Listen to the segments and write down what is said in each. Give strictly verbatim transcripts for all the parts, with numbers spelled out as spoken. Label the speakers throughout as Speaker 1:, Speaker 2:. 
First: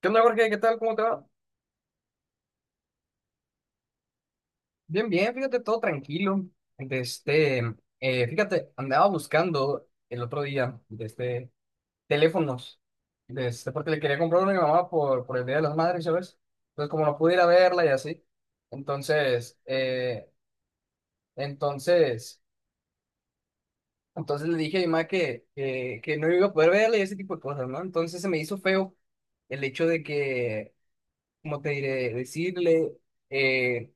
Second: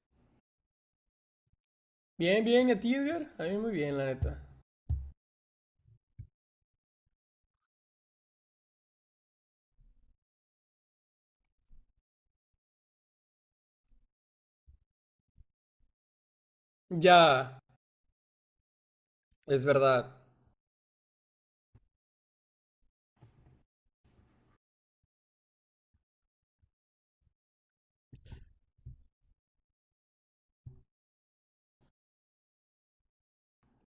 Speaker 1: ¿Qué onda, Jorge? ¿Qué tal? ¿Cómo te va?
Speaker 2: Bien, bien, ¿y a ti, Edgar? A mí muy bien, la neta.
Speaker 1: Bien, bien, fíjate, todo tranquilo. De este, eh, fíjate, andaba buscando el otro día de este, teléfonos, de este, porque le quería comprar uno a mi mamá por, por el Día de las Madres, ¿sabes? Entonces, como no pude ir a
Speaker 2: Ya,
Speaker 1: verla y así, entonces,
Speaker 2: es verdad.
Speaker 1: eh, entonces, entonces le dije a mi mamá que, que, que no iba a poder verla y ese tipo de cosas, ¿no? Entonces se me hizo feo el hecho de que, como te diré, decirle... eh,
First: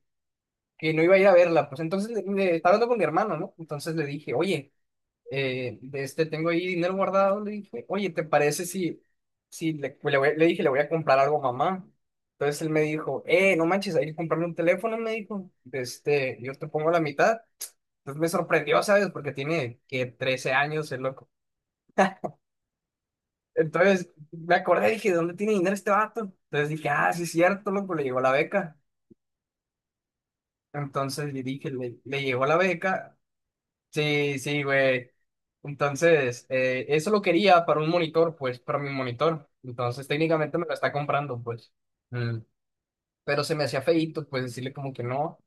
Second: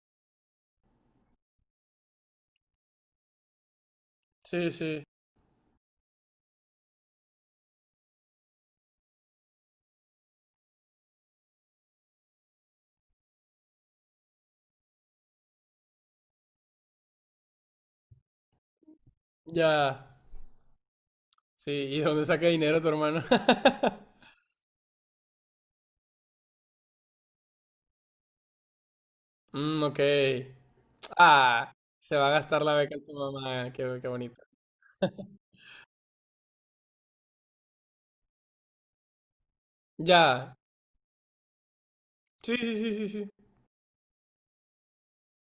Speaker 1: que no iba a ir a verla. Pues entonces le, le- estaba hablando con mi hermano, ¿no? Entonces le dije, oye,
Speaker 2: Sí, sí,
Speaker 1: eh, de este tengo ahí dinero guardado. Le dije, oye, ¿te parece si, si le, pues, le voy- le dije, le voy a comprar algo a mamá? Entonces él me dijo, eh, no manches, hay que comprarle un teléfono, me dijo. De Este, yo te pongo la mitad. Entonces me sorprendió, ¿sabes? Porque tiene que
Speaker 2: ya.
Speaker 1: trece años, el loco.
Speaker 2: Sí, ¿y de dónde saca dinero tu hermano?
Speaker 1: Entonces me acordé, dije, ¿de dónde tiene dinero este vato? Entonces dije, ah, sí es cierto, loco, le llegó la beca.
Speaker 2: Mm, ok.
Speaker 1: Entonces le dije,
Speaker 2: Ah,
Speaker 1: le,
Speaker 2: se
Speaker 1: le
Speaker 2: va a
Speaker 1: llegó la
Speaker 2: gastar la beca en su
Speaker 1: beca.
Speaker 2: mamá. Qué, qué
Speaker 1: Sí,
Speaker 2: bonito.
Speaker 1: sí, güey. Entonces, eh, eso lo quería para un monitor, pues, para mi monitor. Entonces,
Speaker 2: Ya.
Speaker 1: técnicamente me lo está comprando, pues. Mm.
Speaker 2: Sí, sí, sí, sí, sí.
Speaker 1: Pero se me hacía feíto, pues, decirle como que no.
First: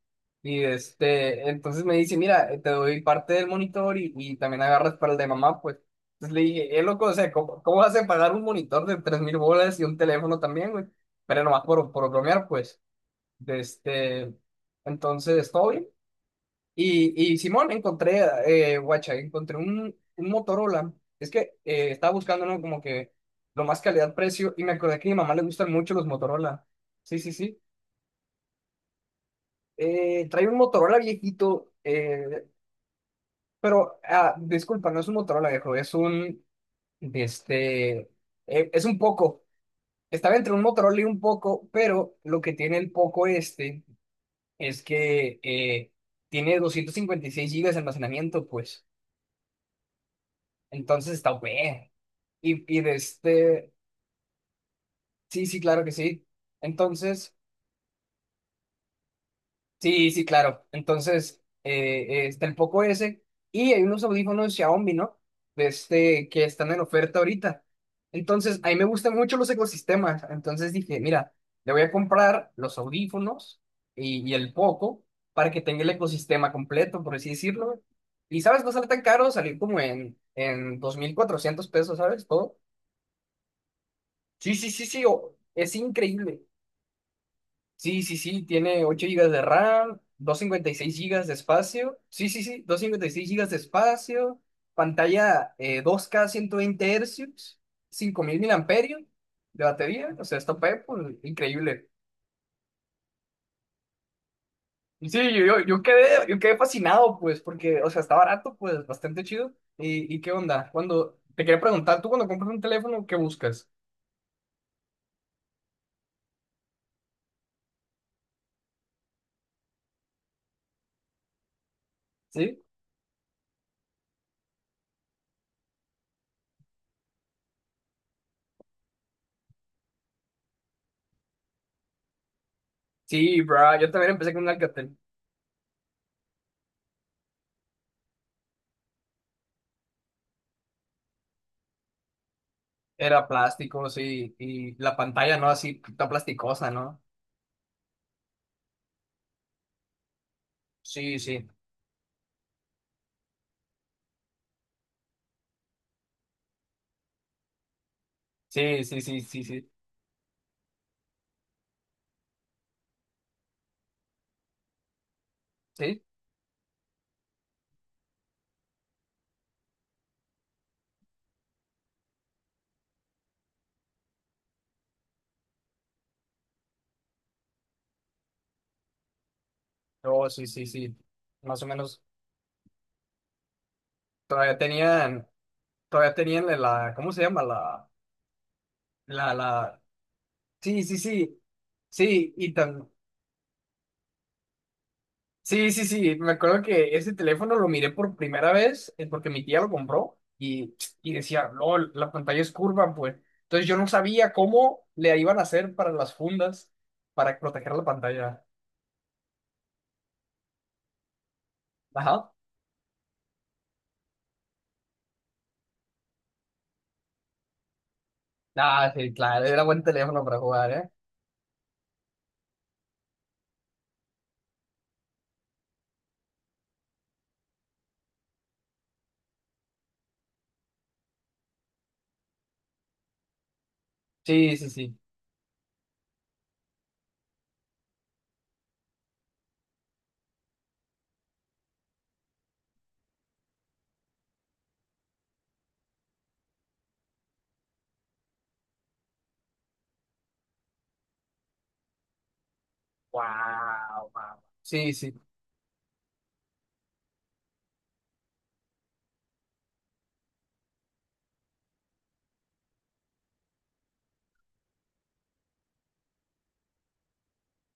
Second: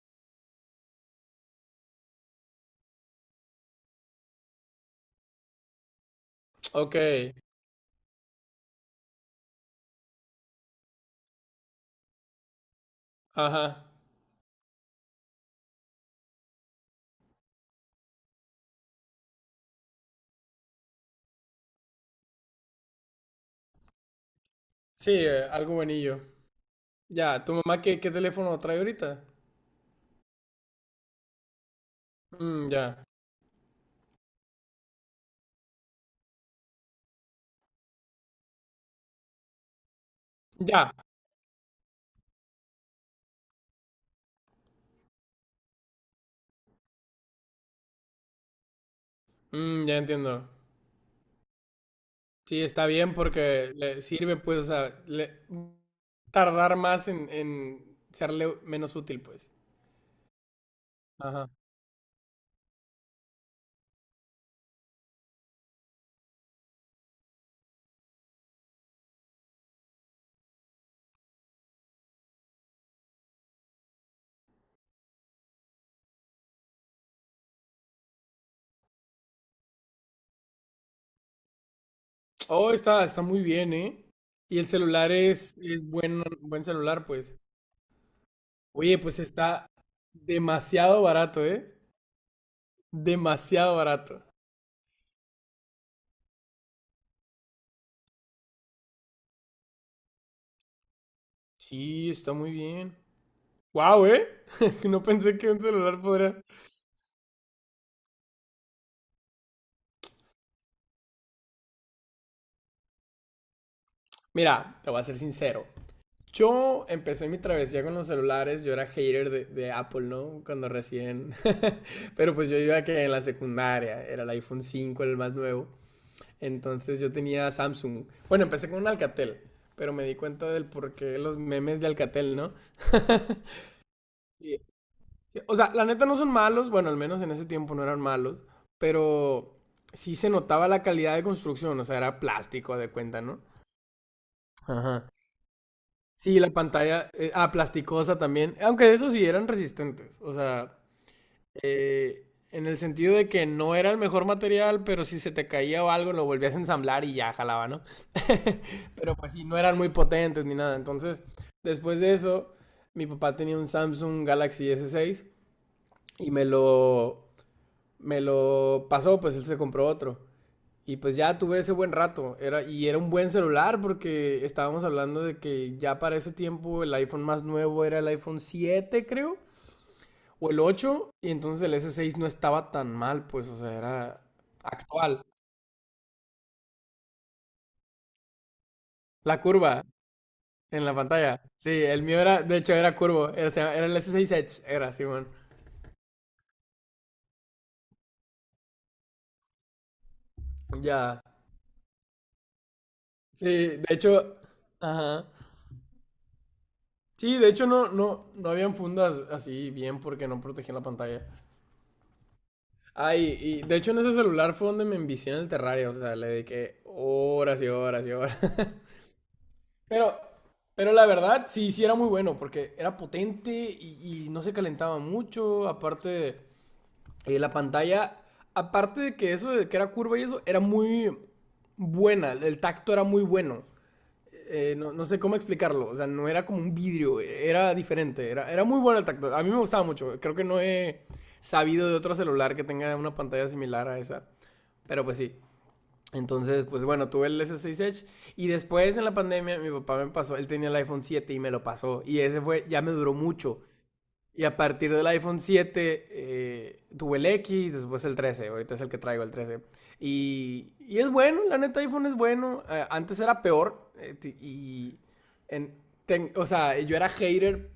Speaker 1: Y este, entonces me dice, mira, eh, te doy parte del monitor y, y también agarras para el de mamá, pues. Entonces le dije, eh,
Speaker 2: Ok.
Speaker 1: loco, o sea, ¿cómo, ¿cómo vas a pagar un monitor de tres mil bolas y un teléfono también, güey? Pero nomás por, por bromear, pues. De
Speaker 2: Ajá.
Speaker 1: este, entonces, todo bien. Y, y Simón, encontré, eh, guacha, encontré un, un Motorola. Es que eh, estaba buscando, ¿no? Como que lo más calidad-precio y me acordé que
Speaker 2: Sí,
Speaker 1: a mi mamá le
Speaker 2: eh,
Speaker 1: gustan
Speaker 2: algo
Speaker 1: mucho los
Speaker 2: buenillo.
Speaker 1: Motorola. Sí, sí,
Speaker 2: Ya, ¿tu
Speaker 1: sí.
Speaker 2: mamá qué, qué teléfono trae ahorita?
Speaker 1: Eh, trae un Motorola viejito, eh,
Speaker 2: Mm, ya.
Speaker 1: pero, ah, disculpa, no es un Motorola viejo, es un, de este, eh, es un Poco. Estaba entre un
Speaker 2: Ya.
Speaker 1: Motorola y un Poco, pero lo que tiene el Poco este es que eh, tiene doscientos cincuenta y seis gigas de almacenamiento, pues.
Speaker 2: Mm, ya entiendo.
Speaker 1: Entonces está bueno.
Speaker 2: Sí,
Speaker 1: Y, y
Speaker 2: está
Speaker 1: de
Speaker 2: bien
Speaker 1: este,
Speaker 2: porque le sirve, pues, o sea, le
Speaker 1: sí, sí, claro que sí.
Speaker 2: tardar más en,
Speaker 1: Entonces,
Speaker 2: en serle menos útil, pues.
Speaker 1: sí, sí, claro. Entonces,
Speaker 2: Ajá.
Speaker 1: eh, eh, está el Poco ese y hay unos audífonos Xiaomi, ¿no? De este, que están en oferta ahorita. Entonces, a mí me gustan mucho los ecosistemas. Entonces dije, mira, le voy a comprar los audífonos y, y el Poco para que tenga el ecosistema completo, por así decirlo. Y, ¿sabes? No sale tan caro, salió como en, en dos mil cuatrocientos pesos, ¿sabes? Todo.
Speaker 2: Oh, está, está muy bien, ¿eh?
Speaker 1: Sí,
Speaker 2: Y el
Speaker 1: sí, sí, sí,
Speaker 2: celular
Speaker 1: o-
Speaker 2: es,
Speaker 1: es
Speaker 2: es buen,
Speaker 1: increíble.
Speaker 2: buen celular, pues.
Speaker 1: Sí, sí, sí, tiene
Speaker 2: Oye,
Speaker 1: ocho
Speaker 2: pues
Speaker 1: gigas de
Speaker 2: está
Speaker 1: RAM, doscientos cincuenta y seis
Speaker 2: demasiado
Speaker 1: gigas de
Speaker 2: barato, ¿eh?
Speaker 1: espacio. Sí, sí, sí, doscientos cincuenta y seis gigas de
Speaker 2: Demasiado barato.
Speaker 1: espacio, pantalla eh, dos K ciento veinte Hz, cinco mil miliamperios de batería, o sea, está pe- pues, increíble.
Speaker 2: Sí, está muy bien. Wow, ¿eh? No
Speaker 1: Y sí,
Speaker 2: pensé
Speaker 1: yo,
Speaker 2: que
Speaker 1: yo,
Speaker 2: un
Speaker 1: yo
Speaker 2: celular
Speaker 1: quedé, yo
Speaker 2: podría...
Speaker 1: quedé fascinado, pues, porque, o sea, está barato, pues, bastante chido. ¿Y, y qué onda? Cuando, te quería preguntar, tú cuando compras un teléfono, ¿qué buscas?
Speaker 2: Mira, te voy a ser sincero. Yo empecé mi travesía con los celulares, yo era hater de, de Apple, ¿no? Cuando recién, pero pues yo
Speaker 1: ¿Sí?
Speaker 2: iba que en la secundaria, era el iPhone cinco, el más nuevo, entonces yo tenía Samsung. Bueno, empecé con un Alcatel, pero me di cuenta del por qué los memes de Alcatel, ¿no?
Speaker 1: Sí, bro, yo también empecé con un
Speaker 2: Y-
Speaker 1: Alcatel.
Speaker 2: O sea, la neta no son malos, bueno, al menos en ese tiempo no eran malos, pero sí se notaba la calidad de construcción, o sea, era plástico de cuenta,
Speaker 1: Era
Speaker 2: ¿no?
Speaker 1: plástico, sí, y la
Speaker 2: Ajá.
Speaker 1: pantalla, ¿no? Así, tan
Speaker 2: Sí, la
Speaker 1: plasticosa, ¿no?
Speaker 2: pantalla, eh, ah, plasticosa también, aunque eso sí eran resistentes, o sea,
Speaker 1: Sí, sí,
Speaker 2: eh, en el sentido de que no era el mejor material, pero si se te caía o algo lo volvías a ensamblar y ya jalaba, ¿no?
Speaker 1: sí, sí,
Speaker 2: Pero
Speaker 1: sí,
Speaker 2: pues
Speaker 1: sí,
Speaker 2: sí, no
Speaker 1: sí,
Speaker 2: eran muy potentes ni nada, entonces después de eso, mi papá tenía un Samsung Galaxy S seis
Speaker 1: sí,
Speaker 2: y me lo, me lo pasó, pues él se compró otro. Y pues ya tuve ese buen rato. Era, y era un buen celular porque estábamos hablando de que ya para ese tiempo el iPhone más nuevo era el iPhone siete, creo,
Speaker 1: oh, sí,
Speaker 2: o el
Speaker 1: sí, sí,
Speaker 2: ocho. Y
Speaker 1: más
Speaker 2: entonces
Speaker 1: o
Speaker 2: el
Speaker 1: menos,
Speaker 2: S seis no estaba tan mal, pues, o sea, era
Speaker 1: todavía
Speaker 2: actual.
Speaker 1: tenían, todavía tenían la, ¿cómo se llama? La, la,
Speaker 2: La
Speaker 1: la,
Speaker 2: curva
Speaker 1: sí,
Speaker 2: en la
Speaker 1: sí,
Speaker 2: pantalla.
Speaker 1: sí,
Speaker 2: Sí, el mío
Speaker 1: sí,
Speaker 2: era,
Speaker 1: y
Speaker 2: de hecho,
Speaker 1: tan,
Speaker 2: era curvo. Era, se llama- era el S seis Edge, era, Simón.
Speaker 1: sí, sí, sí, me acuerdo que ese teléfono lo miré por primera vez, eh, porque mi tía lo compró, y, y
Speaker 2: Ya.
Speaker 1: decía, LOL, la pantalla es curva, pues,
Speaker 2: Sí,
Speaker 1: entonces yo
Speaker 2: de
Speaker 1: no sabía
Speaker 2: hecho,
Speaker 1: cómo le
Speaker 2: ajá.
Speaker 1: iban a hacer para las fundas, para
Speaker 2: Sí, de hecho
Speaker 1: proteger la
Speaker 2: no, no,
Speaker 1: pantalla.
Speaker 2: no habían fundas así bien porque no protegían la pantalla.
Speaker 1: Ajá.
Speaker 2: Ay, y de hecho en ese celular fue donde me envicié en el terrario, o sea, le dediqué horas y horas y horas.
Speaker 1: Ah, sí, claro, era buen
Speaker 2: Pero,
Speaker 1: teléfono para jugar, ¿eh?
Speaker 2: pero la verdad, sí, sí era muy bueno, porque era potente y, y no se calentaba mucho, aparte, eh, la pantalla, aparte de que eso, de que era curva y eso, era muy buena, el tacto era muy bueno.
Speaker 1: Sí, sí,
Speaker 2: Eh, no,
Speaker 1: sí.
Speaker 2: no sé cómo explicarlo, o sea, no era como un vidrio, era diferente, era, era muy bueno el tacto, a mí me gustaba mucho, creo que no he sabido de otro celular que tenga una pantalla similar a esa. Pero pues sí. Entonces, pues bueno, tuve el S seis Edge y después en la pandemia mi papá me pasó, él tenía el iPhone siete y me lo pasó y ese fue, ya me duró mucho.
Speaker 1: Wow, wow.
Speaker 2: Y a partir
Speaker 1: Sí,
Speaker 2: del
Speaker 1: sí,
Speaker 2: iPhone siete eh, tuve el X, después el trece, ahorita es el que traigo, el trece. Y, y es bueno, la neta iPhone es bueno. Eh, antes era peor, eh, y en- ten- o sea, yo era hater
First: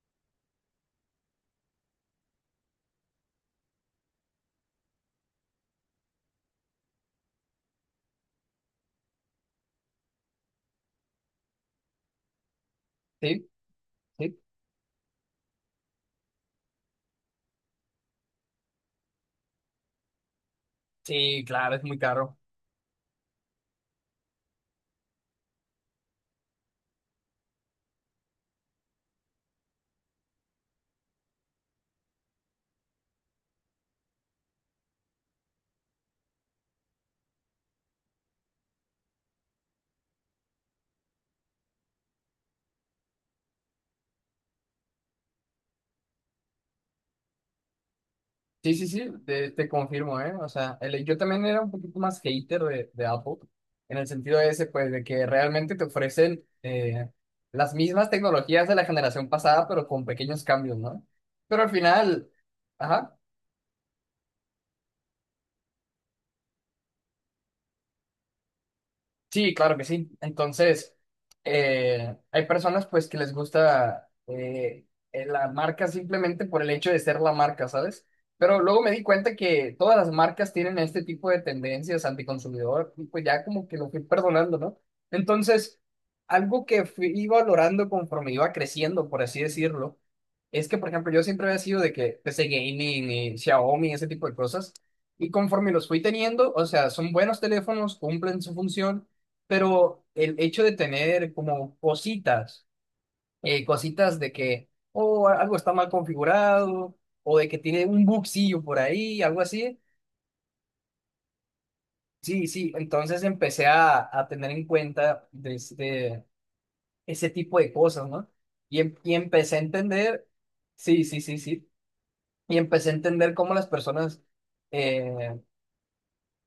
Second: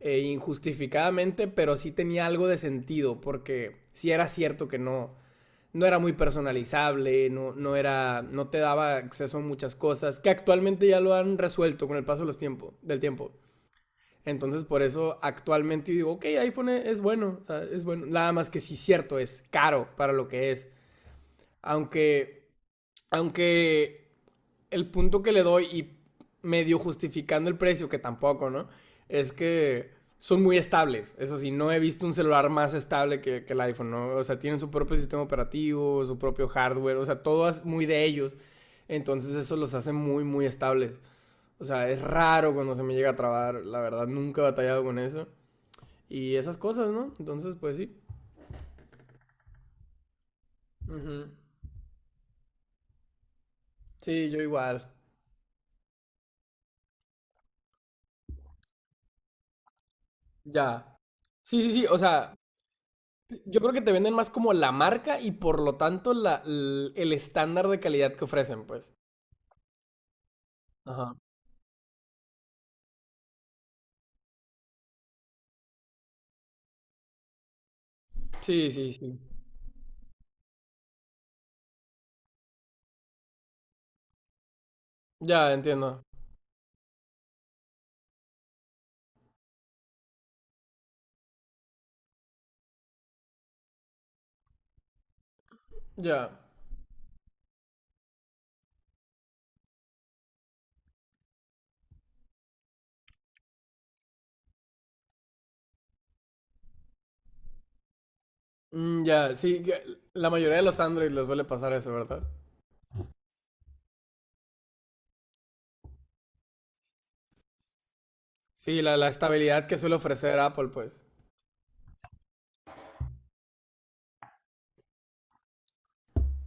Speaker 2: eh, injustificadamente, pero sí tenía algo de sentido porque sí era cierto que no no era muy personalizable, no no era, no te daba acceso a muchas cosas que actualmente ya lo han resuelto con el paso de los tiempos del tiempo.
Speaker 1: sí, sí.
Speaker 2: Entonces, por eso actualmente digo, ok, iPhone es bueno, o sea, es bueno. Nada más que sí, cierto, es caro para lo que es.
Speaker 1: Sí, claro, es muy caro.
Speaker 2: Aunque, aunque el punto que le doy y medio justificando el precio, que tampoco, ¿no? Es que son muy estables. Eso sí, no he visto un celular más estable que, que el iPhone, ¿no? O sea, tienen su propio sistema operativo, su propio hardware, o sea, todo es muy de ellos. Entonces, eso los hace muy, muy estables. O sea, es raro cuando se me llega a trabar, la verdad, nunca he batallado con eso y esas cosas, ¿no? Entonces, pues sí.
Speaker 1: Sí, sí, sí, te, te confirmo, ¿eh? O sea, el- yo
Speaker 2: Ujú.
Speaker 1: también era un poquito más hater de, de Apple, en el
Speaker 2: Sí,
Speaker 1: sentido
Speaker 2: yo
Speaker 1: ese,
Speaker 2: igual.
Speaker 1: pues, de que realmente te ofrecen eh, las mismas tecnologías de la generación pasada, pero con pequeños cambios,
Speaker 2: Ya.
Speaker 1: ¿no?
Speaker 2: Sí,
Speaker 1: Pero al
Speaker 2: sí, sí, o
Speaker 1: final,
Speaker 2: sea,
Speaker 1: ajá.
Speaker 2: yo creo que te venden más como la marca y por lo tanto la, l- el estándar de calidad que ofrecen, pues.
Speaker 1: Sí, claro que sí. Entonces,
Speaker 2: Ajá.
Speaker 1: eh, hay personas pues que les gusta eh, eh, la marca simplemente por el hecho de ser la marca, ¿sabes? Pero
Speaker 2: Sí,
Speaker 1: luego me
Speaker 2: sí,
Speaker 1: di
Speaker 2: sí.
Speaker 1: cuenta que todas las marcas tienen este tipo de tendencias anticonsumidor y pues ya como que lo fui perdonando, ¿no?
Speaker 2: Ya,
Speaker 1: Entonces,
Speaker 2: entiendo.
Speaker 1: algo que fui valorando conforme iba creciendo, por así decirlo, es que, por ejemplo, yo siempre había sido de que P C Gaming y Xiaomi, ese tipo de cosas. Y conforme los fui
Speaker 2: Ya.
Speaker 1: teniendo, o sea, son buenos teléfonos, cumplen su función, pero el hecho de tener como cositas, eh, cositas de que, oh, algo está mal configurado, o de que tiene un bugcillo por
Speaker 2: Mm,
Speaker 1: ahí,
Speaker 2: ya,
Speaker 1: algo
Speaker 2: sí,
Speaker 1: así.
Speaker 2: que la mayoría de los Android les suele pasar eso, ¿verdad?
Speaker 1: Sí, sí, entonces empecé a, a tener en cuenta de este- ese tipo de cosas, ¿no? Y,
Speaker 2: Sí,
Speaker 1: em-
Speaker 2: la, la
Speaker 1: y empecé a
Speaker 2: estabilidad que suele
Speaker 1: entender,
Speaker 2: ofrecer Apple,
Speaker 1: sí,
Speaker 2: pues.
Speaker 1: sí, sí, sí, y empecé a entender cómo las personas, eh,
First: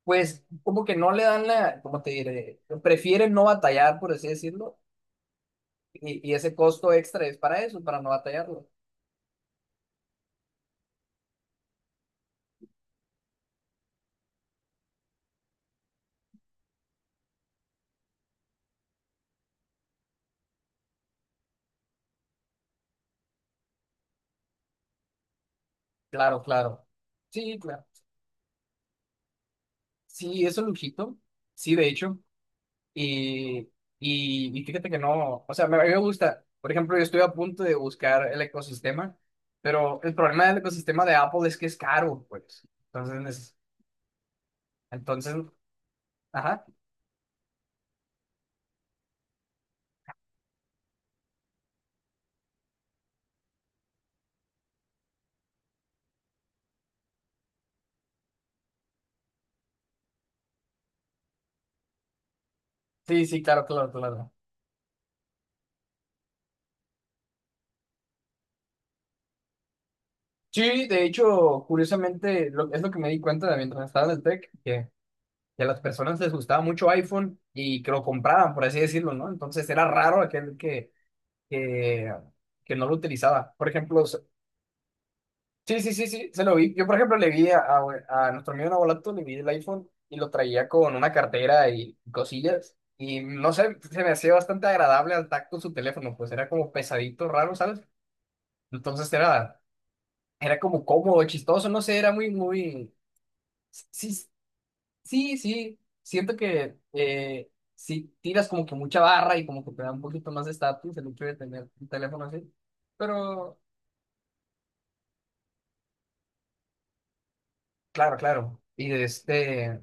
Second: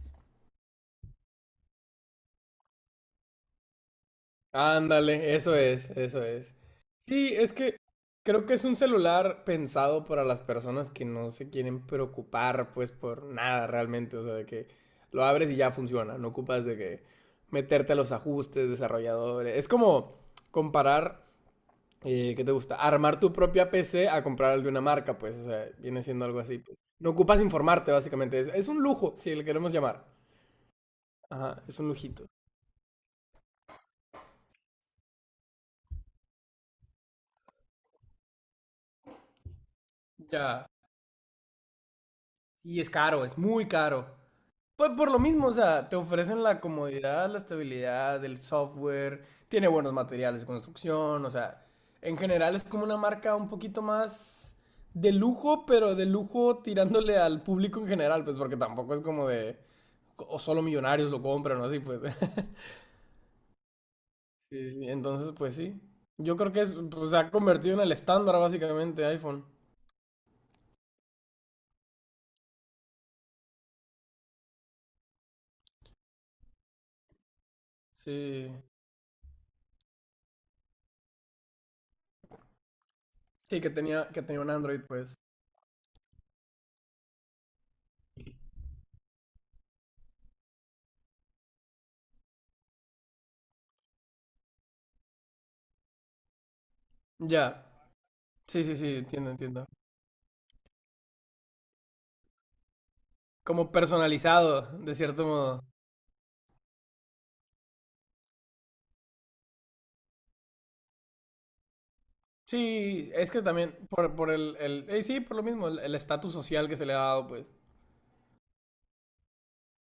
Speaker 1: pues, como que no le dan la, ¿cómo te diré? Prefieren no batallar, por así decirlo.
Speaker 2: Ándale, eso es, eso
Speaker 1: Y, y ese
Speaker 2: es.
Speaker 1: costo extra
Speaker 2: Sí,
Speaker 1: es
Speaker 2: es
Speaker 1: para
Speaker 2: que
Speaker 1: eso, para no
Speaker 2: creo que es
Speaker 1: batallarlo.
Speaker 2: un celular pensado para las personas que no se quieren preocupar, pues, por nada realmente. O sea, de que lo abres y ya funciona. No ocupas de que meterte a los ajustes, desarrolladores. Es como comparar, eh, ¿qué te gusta? Armar tu propia P C a comprar el de una marca, pues. O sea, viene siendo algo
Speaker 1: Claro,
Speaker 2: así, pues.
Speaker 1: claro.
Speaker 2: No ocupas
Speaker 1: Sí, claro.
Speaker 2: informarte, básicamente. Es, es un lujo, si le queremos llamar.
Speaker 1: Sí, es un lujito.
Speaker 2: Ajá,
Speaker 1: Sí,
Speaker 2: es un
Speaker 1: de hecho.
Speaker 2: lujito.
Speaker 1: Y, y, y fíjate que no, o sea, me, a mí me gusta. Por ejemplo, yo estoy a punto de buscar el ecosistema, pero el problema del
Speaker 2: Ya.
Speaker 1: ecosistema de Apple es que es caro, pues.
Speaker 2: Y es caro,
Speaker 1: Entonces,
Speaker 2: es
Speaker 1: es-
Speaker 2: muy caro. Pues por lo
Speaker 1: entonces,
Speaker 2: mismo, o sea, te ofrecen la
Speaker 1: ajá.
Speaker 2: comodidad, la estabilidad, el software, tiene buenos materiales de construcción, o sea, en general es como una marca un poquito más de lujo, pero de lujo tirándole al público en general, pues porque tampoco es como de, o solo millonarios lo compran o así, pues.
Speaker 1: Sí, sí, claro, claro, claro.
Speaker 2: Sí, sí, entonces, pues sí. Yo creo que es, pues, se ha convertido en el estándar básicamente iPhone.
Speaker 1: Sí, de hecho, curiosamente, lo- es lo que me di cuenta de mientras estaba en el tech, que a las personas les gustaba mucho iPhone y que lo
Speaker 2: Sí.
Speaker 1: compraban, por así decirlo, ¿no? Entonces era raro aquel que, que, que no lo utilizaba.
Speaker 2: Sí,
Speaker 1: Por
Speaker 2: que
Speaker 1: ejemplo,
Speaker 2: tenía,
Speaker 1: s-
Speaker 2: que tenía un Android, pues.
Speaker 1: sí, sí, sí, sí, se lo vi. Yo, por ejemplo, le vi a, a, a nuestro amigo Nabolato, le vi el iPhone y lo traía con una cartera y cosillas. Y no sé, se me hacía bastante agradable al tacto su teléfono, pues era como pesadito, raro,
Speaker 2: Ya.
Speaker 1: ¿sabes?
Speaker 2: Sí, sí, sí,
Speaker 1: Entonces
Speaker 2: entiendo,
Speaker 1: era,
Speaker 2: entiendo.
Speaker 1: era como cómodo, chistoso, no sé, era muy, muy...
Speaker 2: Como
Speaker 1: Sí,
Speaker 2: personalizado, de cierto
Speaker 1: sí,
Speaker 2: modo.
Speaker 1: sí, siento que eh, si tiras como que mucha barra y como que te da un poquito más de estatus el hecho de tener un teléfono así.
Speaker 2: Sí, es que
Speaker 1: Pero,
Speaker 2: también por, por el, el eh, sí, por lo mismo, el el estatus social que se le ha dado, pues.
Speaker 1: claro, claro. Y de este,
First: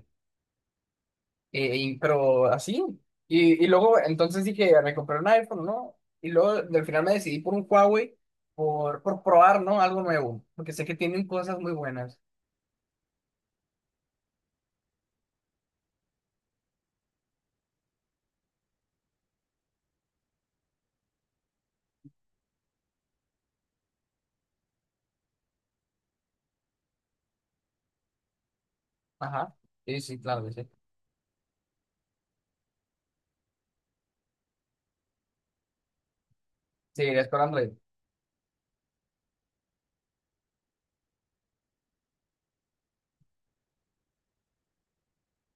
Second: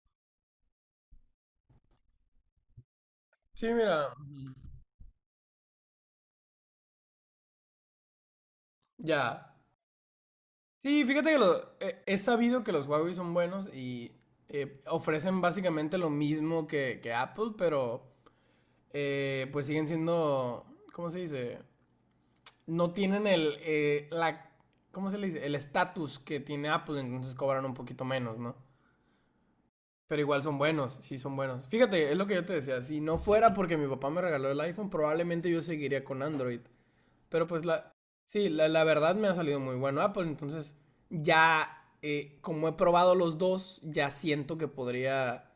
Speaker 1: eh, y- pero así. Y, y
Speaker 2: Sí,
Speaker 1: luego,
Speaker 2: mira,
Speaker 1: entonces dije, "Ah, me compré un iPhone, ¿no?" Y luego, al final me decidí por un Huawei por, por
Speaker 2: ya.
Speaker 1: probar, ¿no? Algo nuevo. Porque sé que
Speaker 2: Sí,
Speaker 1: tienen
Speaker 2: fíjate que lo,
Speaker 1: cosas muy
Speaker 2: eh, he
Speaker 1: buenas.
Speaker 2: sabido que los Huawei son buenos y eh, ofrecen básicamente lo mismo que, que Apple, pero eh, pues siguen siendo, ¿cómo se dice? No tienen el, eh, la, ¿cómo se le dice? El estatus que tiene Apple, entonces cobran un poquito menos, ¿no?
Speaker 1: Ajá. Sí, sí,
Speaker 2: Pero igual
Speaker 1: claro que
Speaker 2: son
Speaker 1: sí.
Speaker 2: buenos, sí son buenos. Fíjate, es lo que yo te decía, si no fuera porque mi papá me regaló el iPhone, probablemente yo seguiría con Android.
Speaker 1: Seguirías con
Speaker 2: Pero pues
Speaker 1: Android.
Speaker 2: la, sí, la, la verdad me ha salido muy bueno Apple, entonces ya eh, como he probado los dos, ya siento que podría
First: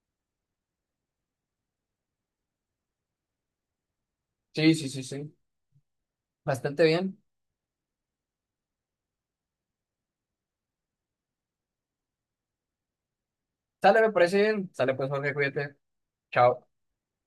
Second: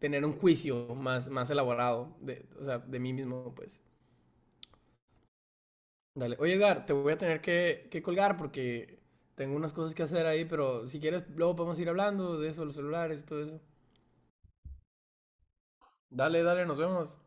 Speaker 2: tener un juicio más, más elaborado, de, o sea, de mí mismo, pues.
Speaker 1: Sí, sí, sí, sí.
Speaker 2: Dale. Oye,
Speaker 1: Bastante
Speaker 2: Edgar, te voy a
Speaker 1: bien.
Speaker 2: tener que, que colgar porque tengo unas cosas que hacer ahí, pero si quieres, luego podemos ir hablando de eso, los celulares y todo eso.
Speaker 1: Sale, me parece bien. Sale, pues, Jorge, cuídate.
Speaker 2: Dale,
Speaker 1: Chao.
Speaker 2: dale, nos vemos.